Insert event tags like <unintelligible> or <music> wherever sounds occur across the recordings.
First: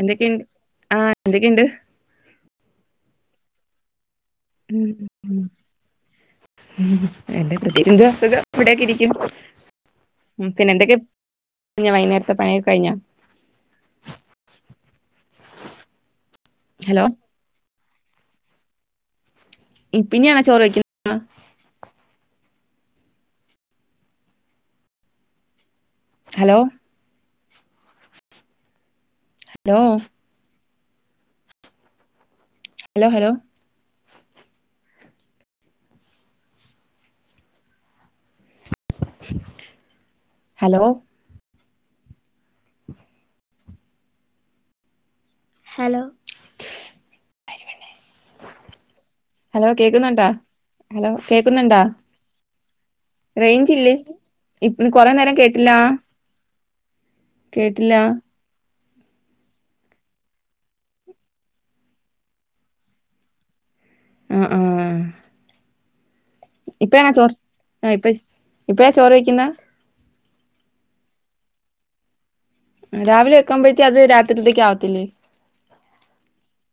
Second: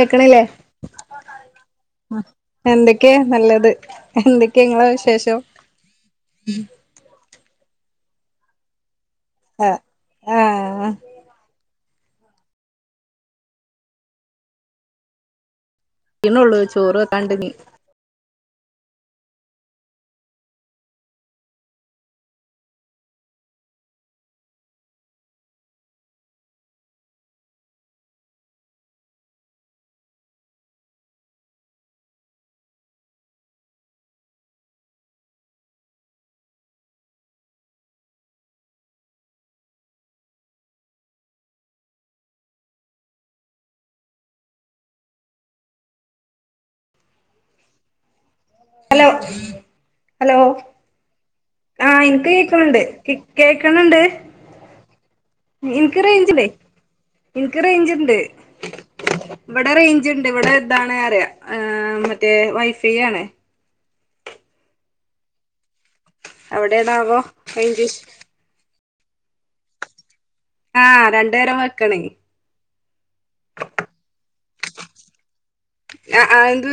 എന്തൊക്കെ ആ എന്തൊക്കെണ്ട് എന്തൊക്കെയാ നല്ലത് എന്തൊക്കെ ഇങ്ങളെ വിശേഷം ഉം എൻ്റെ പ്രത്യേകിച്ച് എന്തുവാ സുഖം ഇവിടെ ഒക്കെ ഇരി ക്കും ആ ഉം പിന്നെ ആഹ് എന്തൊക്കെ പിന്നെ വൈന്നേരത്തെ പണി ഒക്കെ കഴിഞ്ഞ? കയ്യുന്നോള്ളൂ ചോറ് ഹലോ വെക്കാൻ ഇണ്ട് ഇനി. ഇപ്പിനിയാണോ ചോറ് വെക്കുന്നെ hello hello hello hello hello <unintelligible> hello hello കേക്കുന്നുണ്ടാ ഹലോ ഹലോ ആ എനിക്ക് കേക് ഉണ്ട് റെയ്ഞ് ഇല്ലേ കുറെ പ്പ നേരം കെട്ടില്ല ഇണക് റൈഞ് ഇല്ലേ <unintelligible> എനിക്ക് റൈഞ് കേട്ടില്ല ഇണ്ട് ഇവിടെ റൈഞ് ഇണ്ട് ഇവിടെ എന്താണ് പറയാ വൈഫൈ ആണ് ആ ആ ആ ആ ഇപ്പ <unintelligible> ഇപ്പഴാ ചോറ് കഴിക്കുന്നെ ആ രണ്ട് നേരം വെക്കണെ രാവിലെ വെക്കുമ്പോഴേതെ അത് ര തിക് ആവതില്ലേ ആ ആഅത്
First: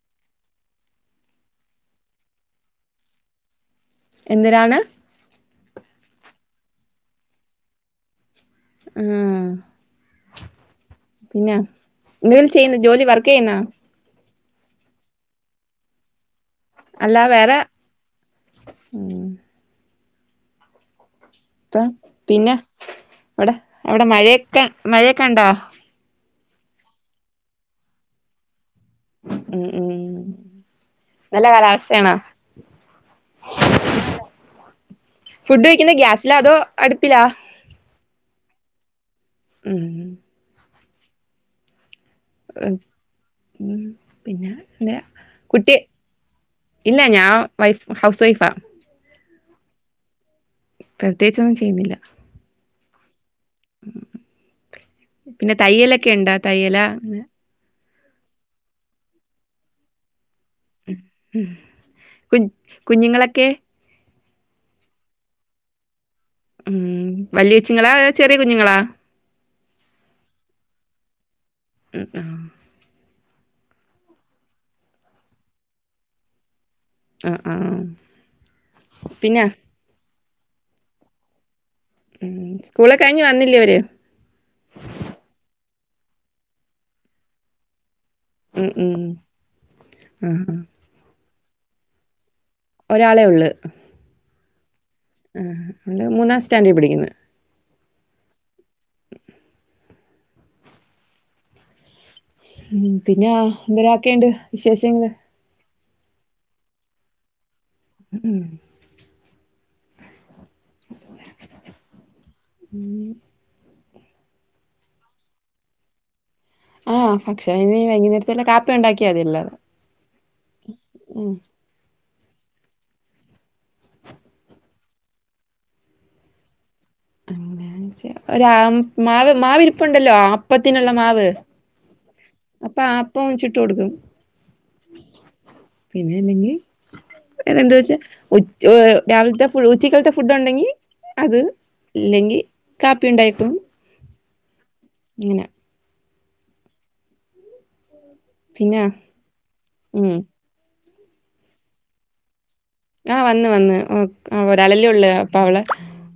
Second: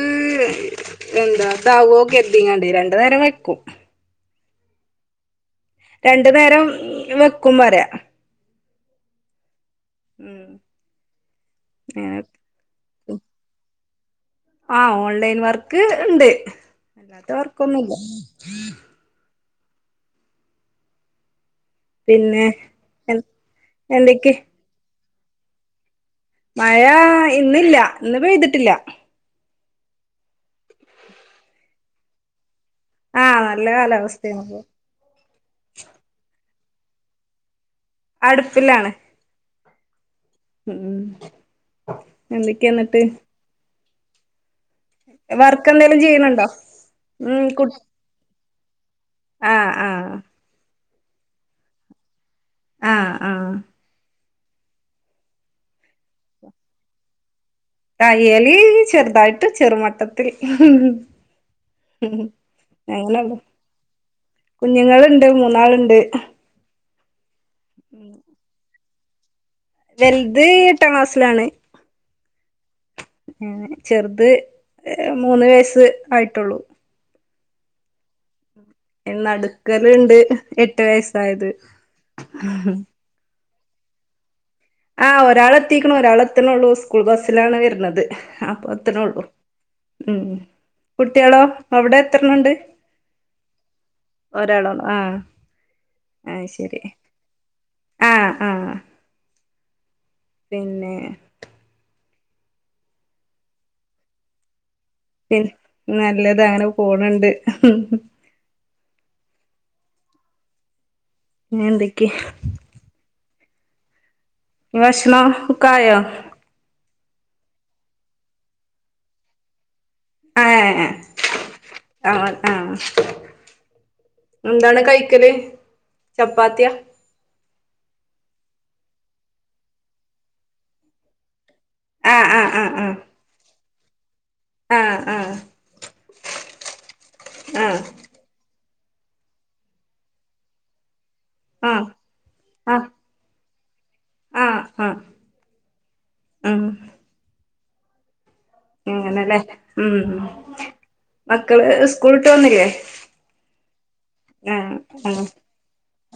എന്തരാണ് രണ്ട് നേരം വെക്കും വരെ ആ ന്നാ അങ്ങനെ ജോലി ചെയ്യുന്ന വർക്ക് ചെയ്യുന്ന ആ ഓൺലൈൻ വർക്ക് ഉണ്ട് അല്ല ഇവിടെ വേറെ വർക്ക് ഒന്നുല്ല ഉം പിന്നെ എൻ അവിടെ അവിടെ എന്തൊക്കെ മഴയൊക്കെ മഴയൊക്കെ കണ്ടോ മഴ ഇന്നില്ല ഇന്ന് പെയ്തിട്ടില്ല ഉം ഉം നല്ല കാലാവസ്ഥ ആണോ ആഹ് നല്ല കാലാവസ്ഥയാണ് ഇപ്പൊ ഫുഡ് വെക്കുന്ന ഗ്യാസ്സില അതോ അടുപ്പിലാ അടുപ്പിലാണ് ഉം ഉം എന്തൊക്കെ ന്നട്ട് <unintelligible> കുട്ടി ചെയ്യണുണ്ടോ ഇല്ല ഞാൻ ഉം കു വൈഫ് ഹൗസ് വൈഫാ ആഹ് ആഹ് പ്രേത്യേകിച്ച് ഒന്നും ചെയ്യുന്നില്ല ആഹ് ആഹ് പിന്നെ തയ്യലോക്കെയുണ്ടാ തയ്യല് തയ്യല് ചെറുതായിട്ട് ചെറുമട്ട ട്ടത്തില് കു കുഞ്ഞുങ്ങളൊക്കെ കുഞ്ഞുങ്ങളുണ്ട് മൂന്നാളുണ്ട് ഉം വലിയ കൊച്ചിങ്ങളാ അതൊ ചെറിയ കുഞ്ഞങ്ങളാ വൽത് എട്ടാം ക്ലാസിലാണ് ഉം ആഹ് ചെറുത് മൂന്ന് വയസ്സ് ആയിട്ടുള്ളൂ ആഹ് പിന്നെ നട്ക്കലുണ്ട് എട്ട് വയസ്സായത് സ്‌കൂളൊക്കെ കയിഞ്ഞ് വന്നില്ലേ തെ ത്തിക്കണു ഒരാള് ത്ത്ണെള്ളൂ സ്കൂൾ ബസ്സിലാണ് വരണത് ഉം ഉം അപ്പത്ത്ണെള്ളൂ ഉം ആഹ് കുട്ട്യാളോ അവിടെ എത്രണ്ണം ഉണ്ട് ഒരാളെ ഉള്ള് ഒരാളോള്ളൂ ആ ആ മൂന്നാം സ്റ്റാൻഡേർഡിൽ ശരി പഠിക്കുന്നു ആ ആ പിന്നേ പിന്നാ എന്താരാക്കെ ഉണ്ട് വിശേഷം ങ്ങ് നല്ലതാണ് പോണുണ്ട് മ്മ്ഹ് ഹ് ന്ന് എന്തൊക്കെയാ ഭക്ഷണം കുക്കായോ ആഹ ഭക്ഷണം ഇനി വൈകുന്നേരത്തിലുള്ള കാപ്പി ഉണ്ടാക്കിയ മതിയല്ലോ ആഹ ആ ആ ആഹ എന്താണ് കഴിക്കല് ചപ്പാത്തിയ ഒരാ ആം മാവ് മാവിരിപ്പണ്ടല്ലോ അപ്പത്തിനുള്ള മാവ് ആഹ് അപ്പോ ആഹ് അപ്പംച്ചു കൊടുക്കും ആഹ് ആഹ് പിന്നെ അല്ലെങ്കിൽ പിന്നെ എന്താ ആഹ് വെച്ചാ ചോ രാവിലത്തെ ഫുള്ളും ഉച്ചയ്ക്കത്തെ ഫുഡ് ഉണ്ടെങ്കിൽ. അത് ആഹ് ഇല്ലെങ്കിൽ ആഹ് ആഹ് കാപ്പി ഉണ്ടാക്കും. ആഹ് ആഹ് അങ്ങനെ ആഹ് പിന്നെ അങ്ങനെയല്ലേ ഉം മക്കള് സ്കൂൾ വിട്ടു വന്നില്ലേ. ആഹ് വന്നു വന്നു ഒ ആഹ് ഒരാളല്ലേ ഉള്ളൂ അപ്പോ അവള്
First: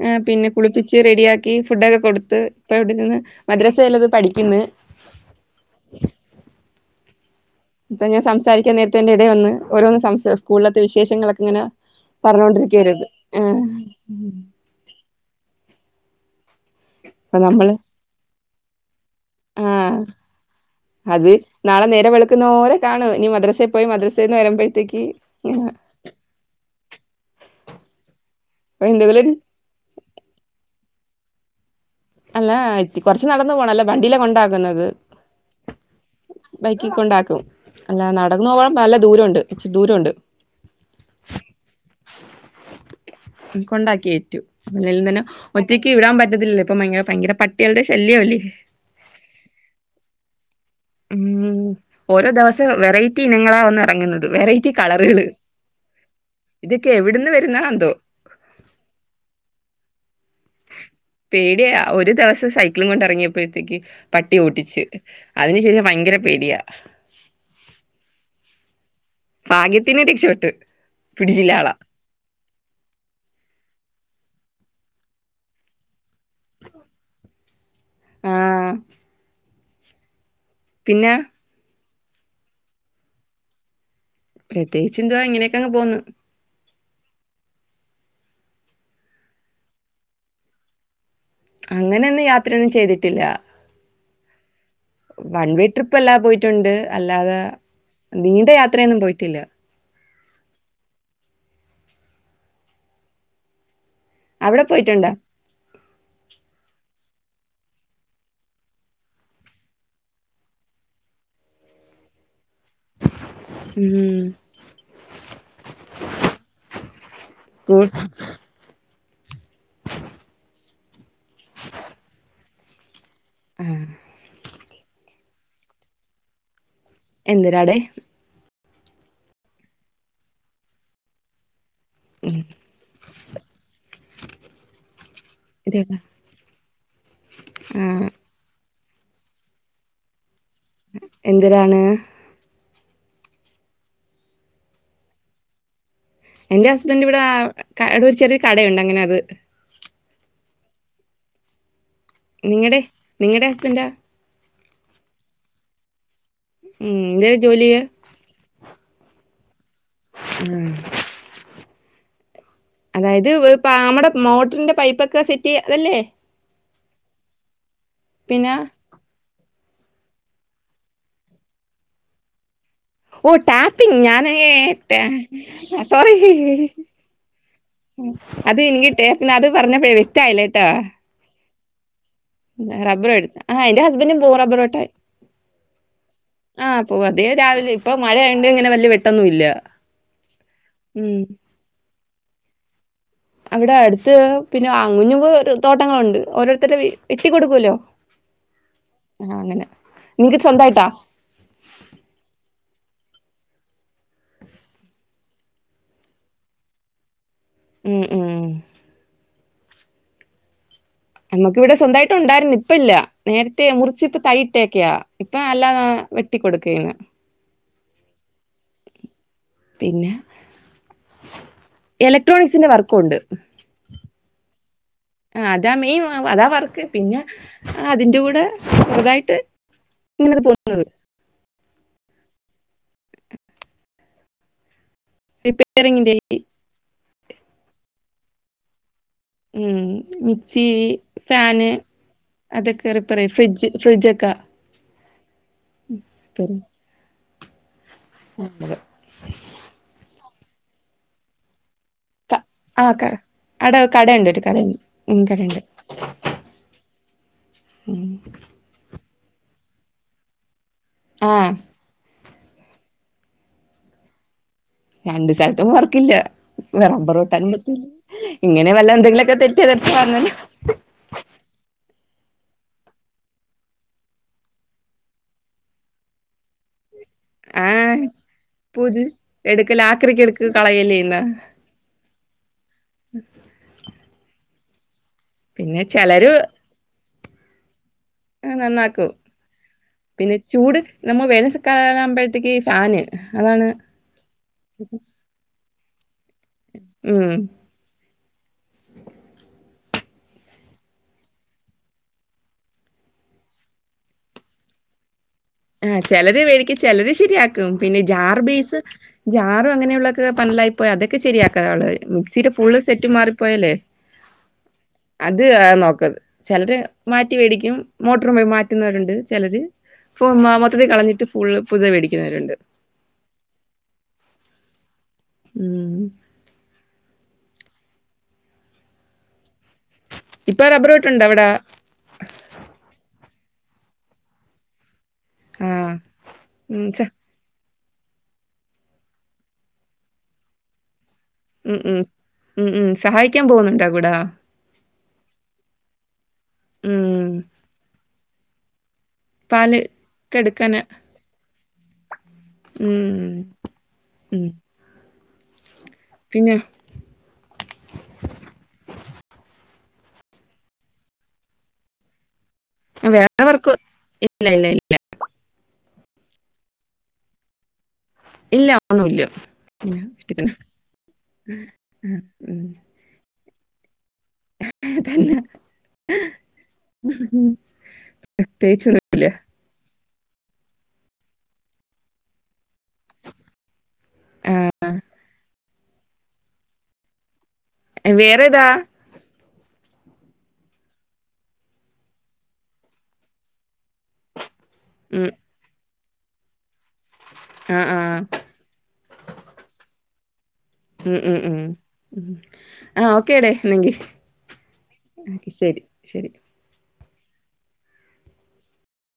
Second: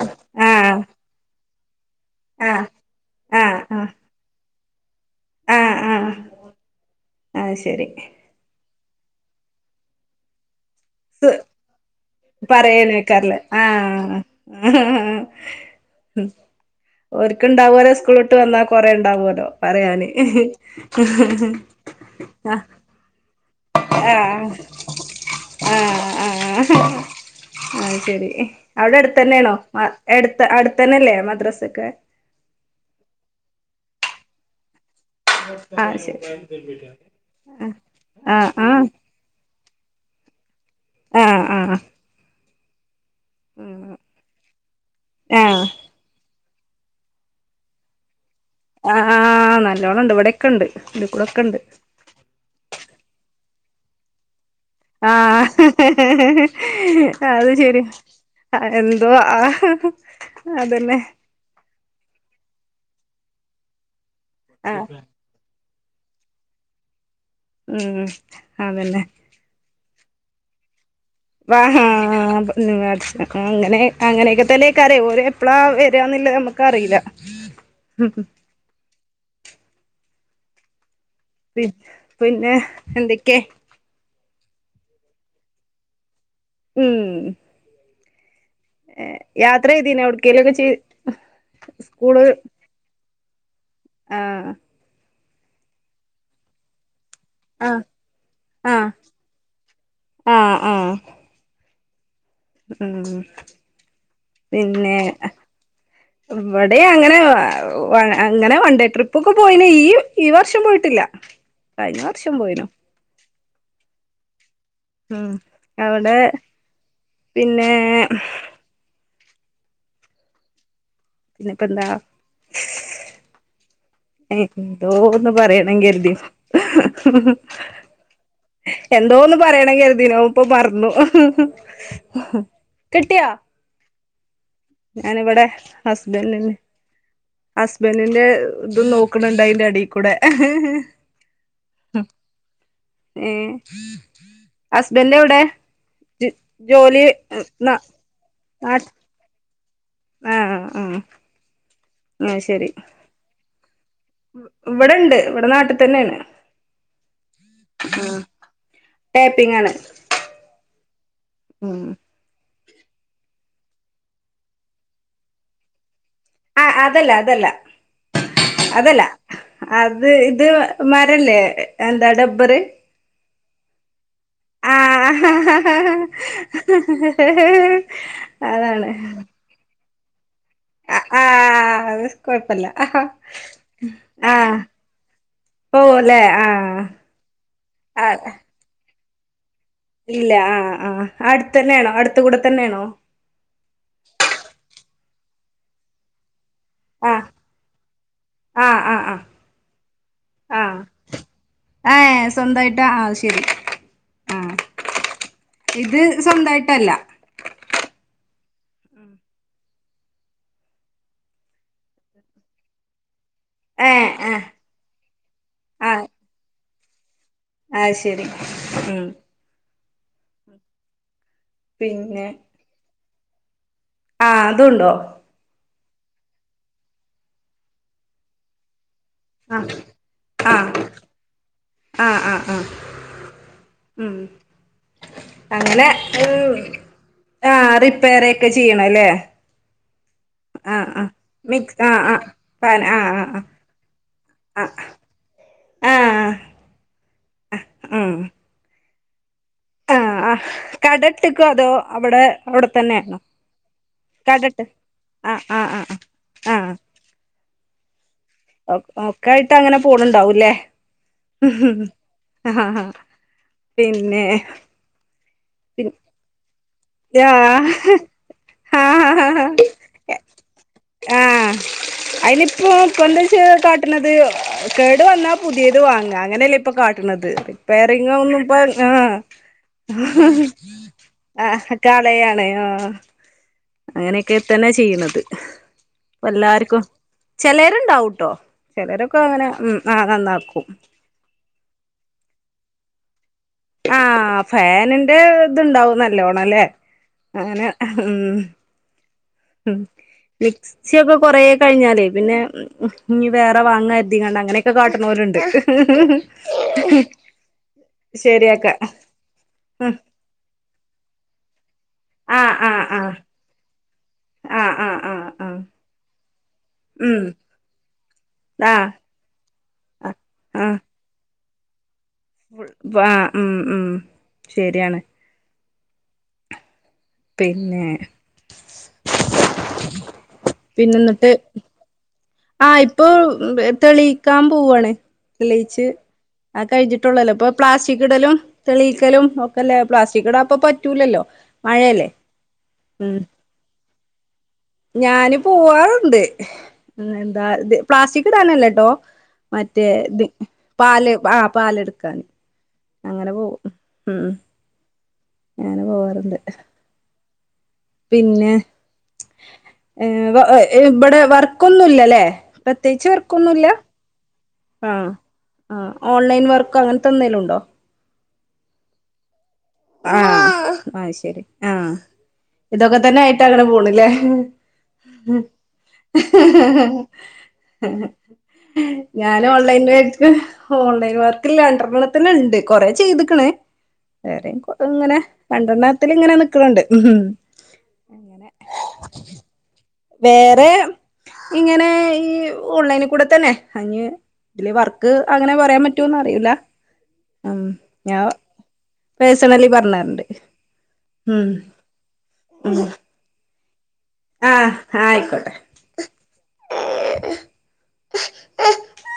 മ്മ് പിന്നെ ആഹ് കുളിപ്പിച്ച് റെഡിയാ ക്കി ഫുഡ് ഒക്കെ കൊടുത്ത് ആഹ് ഇപ്പൊ ഇവിടെ ഇരുന്ന് ആഹ് മദ്രസെൽ ആഹ് ഉള്ളത് പഠിക്കുന്നു. ആഹ് ആഹ് അത് ശരി ഇപ്പോൾ ഞാൻ സംസാരിക്കാൻ നേ തിന് ഇടയിൽ വന്ന് ഓരോന്ന് സംസാരി സ്കൂളിലത്തെ വിശേഷങ്ങൾ ഒക്കെ ഇങ്ങനെ പറഞ്ഞുകൊണ്ടിരിക്കുകയായിരുന്നു പറയാനേക്കാറില്ലേ ആഹ് ഉം. മ്മ് <unintelligible> ഓരെക്ക് ഉണ്ടാവുമല്ലോ സ്കൂള് വന്നാൽ. കൊറേ ഉണ്ടാവോലോ ആഹ് പറയാന് അത് നാളെ നേരം ആഹ് വെളുക്കുവോരം കാണും ഇനി മനു ത്തെ പോയി മദ്രസയിന് ആഹ് വരുമ്പോഴത്തേക്ക് ഞ ആഹ് ആഹ് അത് ശരി അപ്പൊ അവിടെ അടുത്ത് എന്തെങ്കിലും ഒരു തന്നെയാണോ മ യെടുത്ത അടു തന്നെയല്ലേ മദ്രസയൊക്കെ. അല്ല ഇത്തി കുറച്ചു നടന്ന് പോണം വണ്ടിയിലെ കൊണ്ട് ആക്കുന്നത്. ആഹ് ശരി ബൈക്കിൽ കൊണ്ടാക്കും അല്ലാതെ നടന്നു ആഹ് പോകാൻ ആഹ് നല്ല ദൂരമുണ്ട്. ഇച്ചി ദൂരമുണ്ട്. ആഹ് ആഹ് ഉം കൊണ്ടാക്കിയിട്ടോ അല്ലേലും തന്നെ ആഹ് ഒറ്റയ്ക്ക് വിടാൻ പറ്റത്തില്ലല്ലോ. ഇപ്പൊ ഭയങ്കര ഭയങ്കര പട്ടികളുടെ ശല്യമല്ലേ. ആഹ് നല്ലോണം ഉണ്ട് ഇവിടെ. ക്കെയുണ്ട് ഇവിടൊക്കെയുണ്ട്. റ്റി നിങ്ങളാ വന്ന ഇറങ്ങുന്നത് വെറൈ ആഹ് ഇതൊക്കെ എവിടുന്ന് അത് ശരി വരുന്നതാന്തോ എന്തോ ആ. അതു തന്നെ പേടിയാ ഒരു ദിവസം സൈക്കിൾ കൊണ്ട് ഇറങ്ങിയപ്പൊത്തേക്ക് പട്ടി ആഹ് ഓട്ടിച്ച് അതിനു ശേഷം ഭയങ്കര പേടിയ മ് അതെന്നെ ഭാഗ്യതിന് രക്ഷപ്പെട്ട് പിടിച്ചില്ല ആ ആളെ ആ <unintelligible> അങ്ങനെ അങ്ങനെതന്നെ അയ്ക്കാരം ഓർ എപ്പളാ വരാന്ന്ള്ളത് നമ്മക്ക് അറീല മ് ആഹ് പിന്നെ പിന്നെ എന്തൊക്കെ പ്രതേകിച്ച് എന്തുവാ ഇങ്ങനെക്കങ്ങ് പോകുന്നു മ് യാത്ര ചെയ്ദീഞ്ഞ ഓട്കെങ്കിലും ചെ അങ്ങനെ ഒന്നും യാത്ര ഒന്നും ചെയ്തിട്ടില്ല ആ കൺവീട്ടർ ഇപ്പൊ പോയിട്ടുണ്ട് അല്ലാതെ ആഹ് നീണ്ട യാത്ര ആഹ് ഒന്നും പോയിട്ടില്ല മ് അവിടെ പിന്നെ പോയിട്ടുണ്ടോ ഇവിടെ അങ്ങനെ അങ്ങനെ വൺഡേ ട്രിപ്പ്‌ ഒക്കെ പോയീണ് ഈ വർഷം പോയിട്ടില്ല കഴിഞ്ഞ വർഷം പോയീന്നു മ് മ് അവിടെ പിന്നെ സ്കൂൾ പിന്നെപെന്താ മ് എന്തോന്ന് പറയണം കരുതീ എന്തിരാടെ എന്തോന്ന് പറയണംന്ന് കർദീനു പ്പോ മറന്നു ഉം കിട്ടിയോ ഞാനിവിടെ ഇതെവിടാ ഹസ്ബൻഡിന് ആഹ് ഹസ്ബൻഡിന്റെ ഇതും നോക്ക്ണ്ണ്ട് അയിന്റ എടീകൂടെ എന്തിരാണ് എ ഹസ്ബൻഡ് എവിടെ എന്റെ ഹസ്ബൻഡ് ജോലി ഇവിടെ ന കട ഇവിടെ ചെറിയ ഒരു കട ഉണ്ട് അങ്ങനെ അതു ആഹ് ആഹ് ആഹ് നിങ്ങടെ നിങ്ങടെ സ്ബന്റാ ഇവിടെണ്ട് ഇവിടെ നാട്ടിതന്നേണ്. ഉം എന്താ ജോലി? ടാപ്പിങ്ങാണ് ഉം അതായത് ഇവ പാമട മോട്ടറിന്റെ പൈപ്പൊക്കെ സെറ്റ്ചെയ് അതെല്ലേ അ അതല്ല അതല്ല പിന്നെ അതല്ല അത് ഇത് മരവില്ലേ ടബ്ബറ്. ഓ ടാപ്പിംഗ് ഞാൻ ഏഹ് ടെ സോറി അത് അതാണ് ഇങ്ങിട്ടെ പിന്നത് പറഞ്ഞപ്പഴേ ലായില്ലാട്ടൊ അതെ റബ്ബർ എടുത്താ അഹ് എന്റ് ഹസ്ബന്റും ആ പോവും റബ്ബർ വെട്ടാൻ. പോവുല്ലേ ആ അഹ് പോവും അദ്ദേഹം രാവിലെ ഇപ്പ ആ മഴ ആയതോണ്ട് ഇങ്ങനെ വല്ല്യ വെ ട്ടെന്നും ഇല്ല. ഇല്ല അഹ് അഹ് ഉം അടുത്തന്നേണോ അടു ത്ത് കൂടെ തന്നേണോ അവിടെ അടുത്ത് പിന്നെ അങ്ങും ഇങ്ങും ഓരോ തോട്ടങ്ങളുണ്ട് ഓരോ- ആ വെട്ടികൊടുക്കൂലോ ആ അങ്ങനെ നിങ്ങക് ആ സ്വന്തയിട്ട രി അ ഇത് സ്വന്തയിട്ടല്ല മ് മ് നമ്മുക്ക് ഇവിടെ സ്വന്തയിട്ട് ഉണ്ടായിരുന്നു ഇപ്പല്ല നേരത്തെ ഏ മുറിച് ഇപ്പ ആ തൈ ഇട്ടേക്ക ഇപ്പല്ലേതെ ആ വെട്ടിക്കോടുക്യാണ് ആഹ് ശരി ഉം പിന്നെ ഇലഡ്രോണിക്സിന്റെ വർക്കും ഉണ്ട് ആ അതുണ്ടോ അ അതാ മെയിൻ വ അതാ വർക് പിന്നെ അതിന്റെ കൂടെ ചെറുതായിട്ട് ആഹ് ഇങ്ങനെ പോവുന്നത് അ അ അ ഉം പകലാ റിപ്പയറിങ്ങിന്റെ ആ റിപ്പായർ ഒക്കെ ചെയ്നാല്ലേ മ് മിക്സി ഫാൻ മിക്സ് ആഹ് ആഹ് പാൻ അതൊക്കെ ആഹ് റിപ്പായർ ചെയ്യും ആഹ് ഫ്രജ് ഫ്രിജ് ഒക്കെ ആഹ് അ <unintelligible> <inaudible> ആ കടേതികുവോ അതോ അവിടെ ക അവിടെ ആ തന്നെ ക ആണോ അടെ കടയുണ്ട് ഒരു കടയുണ്ട് ഉം ആ കടയുണ്ട് ആ ഉം ഓ ഓക്കേ മഴകാലത്തങ്ങനെ പോന്നുണ്ടവുല്ല ആ ഉഹും പിന്നെ രണ്ട് സ്ഥലത്തും പി വർക്കില്ല റബറു താനത്തുല്ലാ ഇങ്ങനെ ആഹ് വെല്ലോം എന്തെങ്കിലും ഓക്കെ <unintelligible> അതിനിപ്പോ എന്താ ച്ചെ കാട്ടുന്നത് കേടു വന്ന പുതിയത് വങ്ങുകാ അങ്ങനയാല്ലേ കാട്ടാനത് കട്ടന്നത് ആ റിപ്പേറിങ്ങും ഒന്നുംഇപ്പ പൂജ എടുക്കല് ആക്രിക്ക് എടുക്ക് കളയല് ആ പ്ലേയ് ആണ് ആ മൂ അങ്ങനെക്കെ തന്നെ ചെയ്യുന്നത് പിന്നെ ചെലരു ചെലരുണ്ടാവും ഉം നന്നാക്കും പിന്നെ നന്നാക്കും ചൂട് നമ്മ <unintelligible> കാലാകുമ്പഴ് ത്തെ ക്കീ ഫാന് അതാണ് ആ ഫേനിന്റ ത് ഇണ്ടാകും നൽ ല്ലോണം ലെ ഉം അങ്ങനെ ഊം ഉം മിക്സിയൊക്കെ കുറെ കഴിഞ്ഞാലേ പിന്നെ ഇഞ് വേറെ വാങ്ങാ കര്തിക്കാണ്ട് അങ്ങനെക്കെ കാട്ട്ണോല് ആ ചെലരു വേടിക്കും ചെലരു ശെരിയാകും പിന്നെ ജാറ് ശരിയാക്കാ ബെയ്‌സ് ജാറ് ഉം അങ്ങനെയുള്ളതാക്കെ പന്നലായിപോയ അതൊക്കെ ശെരിയാകാൻ ആള് വരും മിക്സിടെ ആഹ് ഫുള്ള് ആഹ് സെറ്റും ആഹ് മാറിപ്പോയാൽ ലെ ആഹ് ആഹ് ആഹ് അത് ആഹ് നോക്കത് ചെലരു ഉം മാറ്റി വേടിക്കും മോട്ടർ ആഹ് മാറ്റുന്നൊരു ഉണ്ട് ചെലരു ഇപ്പം മൊത്തത്തി കളഞ്ഞിട്ട് ഫുൾ പുതിയത് വെടി വാ ഉം ഉം ശെരിയാണ് ഊം പിന്നെ ഇപ്പൊ റബറ് വെട്ട്ണ്ടൊ ഇവിടെ ആ ഇപ്പോ പോ തെളിയിക്കാൻ പോവാണ് തെളിയിച്ച് ആഹ്. അത് ഉം സ കഴിഞ്ഞിട്ടുള്ളതല്ലേ പ്പം പ്ലാസ്റ്റിക്കിടലും തെളിയിക്കലും ഒക്കെല്ലേ പ്ലാസ്റ്റിക് ഇടാൻ ഇപ്പ പറ്റുല്ലല്ലോ ഉം ഉം ഉം ഉം സഹായിക്കാൻ പോകുന്നുണ്ടോ കൂടാ ഞാന് പോവാറുണ്ട് ഉം. ഉംഎന്താ പ്ലാസ്റ്റിക് ഇടാനല്ലട്ടോ പാല് മറ്റേ ത് ഒക്കെ എടുക്കാന്. പാല് ആ പാൽ എടുക്കാൻ ഊം ഉം ഞാന് പോവാറുണ്ട് പിന്നെ പിന്നെ ഏ ഇവിടെ വർക്ക് ഒന്നൂല്ല ലേ പ്രത്യേകിച്ച് വർക്ക് ഒന്നുല്ല ഇല്ല ഇല്ല ഇല്ല. ആ ആ ഓൺലൈൻ വർക്ക് അങ്ങൻത്ത എന്തേലും ഉണ്ടോ ഇല്ല ഒന്നുല്ല ഇങ്ങനെ ഇട്ടിരിക്കുന്നു ആഹ് അഅ് ശരി ആഹ് ഉം ഇതൊക്കെ തന്നെ ട്ടങ്ങനെ പോണ്ല്ലേ അതല്ല ഉം ഉം പ്രത്യേകിച്ചൊന്നുമില്ല ഞാനും ഓൺലൈൻല് ഓൺലൈൻ വർക്ക് ലണ്ട്രണ്ണത്തിന് ഇണ്ട് കൊറെ ചെയ്ത്ക്ക്ണ്. വെറ്യേം എങ്ങനെ രണ്ടെണ്ണത്തില് ഇങ്ങനെ നിക്ക്ണ് ണ്ട് വേറേതാ വേറെ ഇങ്ങനെ ഈ ഓൺലൈന്ക്കൂടെ തന്നെ അയ്ന് ഇതിലെ വർക്ക് ഉം അങ്ങനെ പറയാൻ പ റ്റോഅറിയില്ല ആ ആ ഉംഞാ പേഴ്സണലി പറഞ്ഞര്ണ്ട് ഉം ഉം ഉം ഉം ആ ഓക്കേടേ ന്നെങ്കി ആഹ് ആഹ് ആയിക്കോട്ടെ. ശരി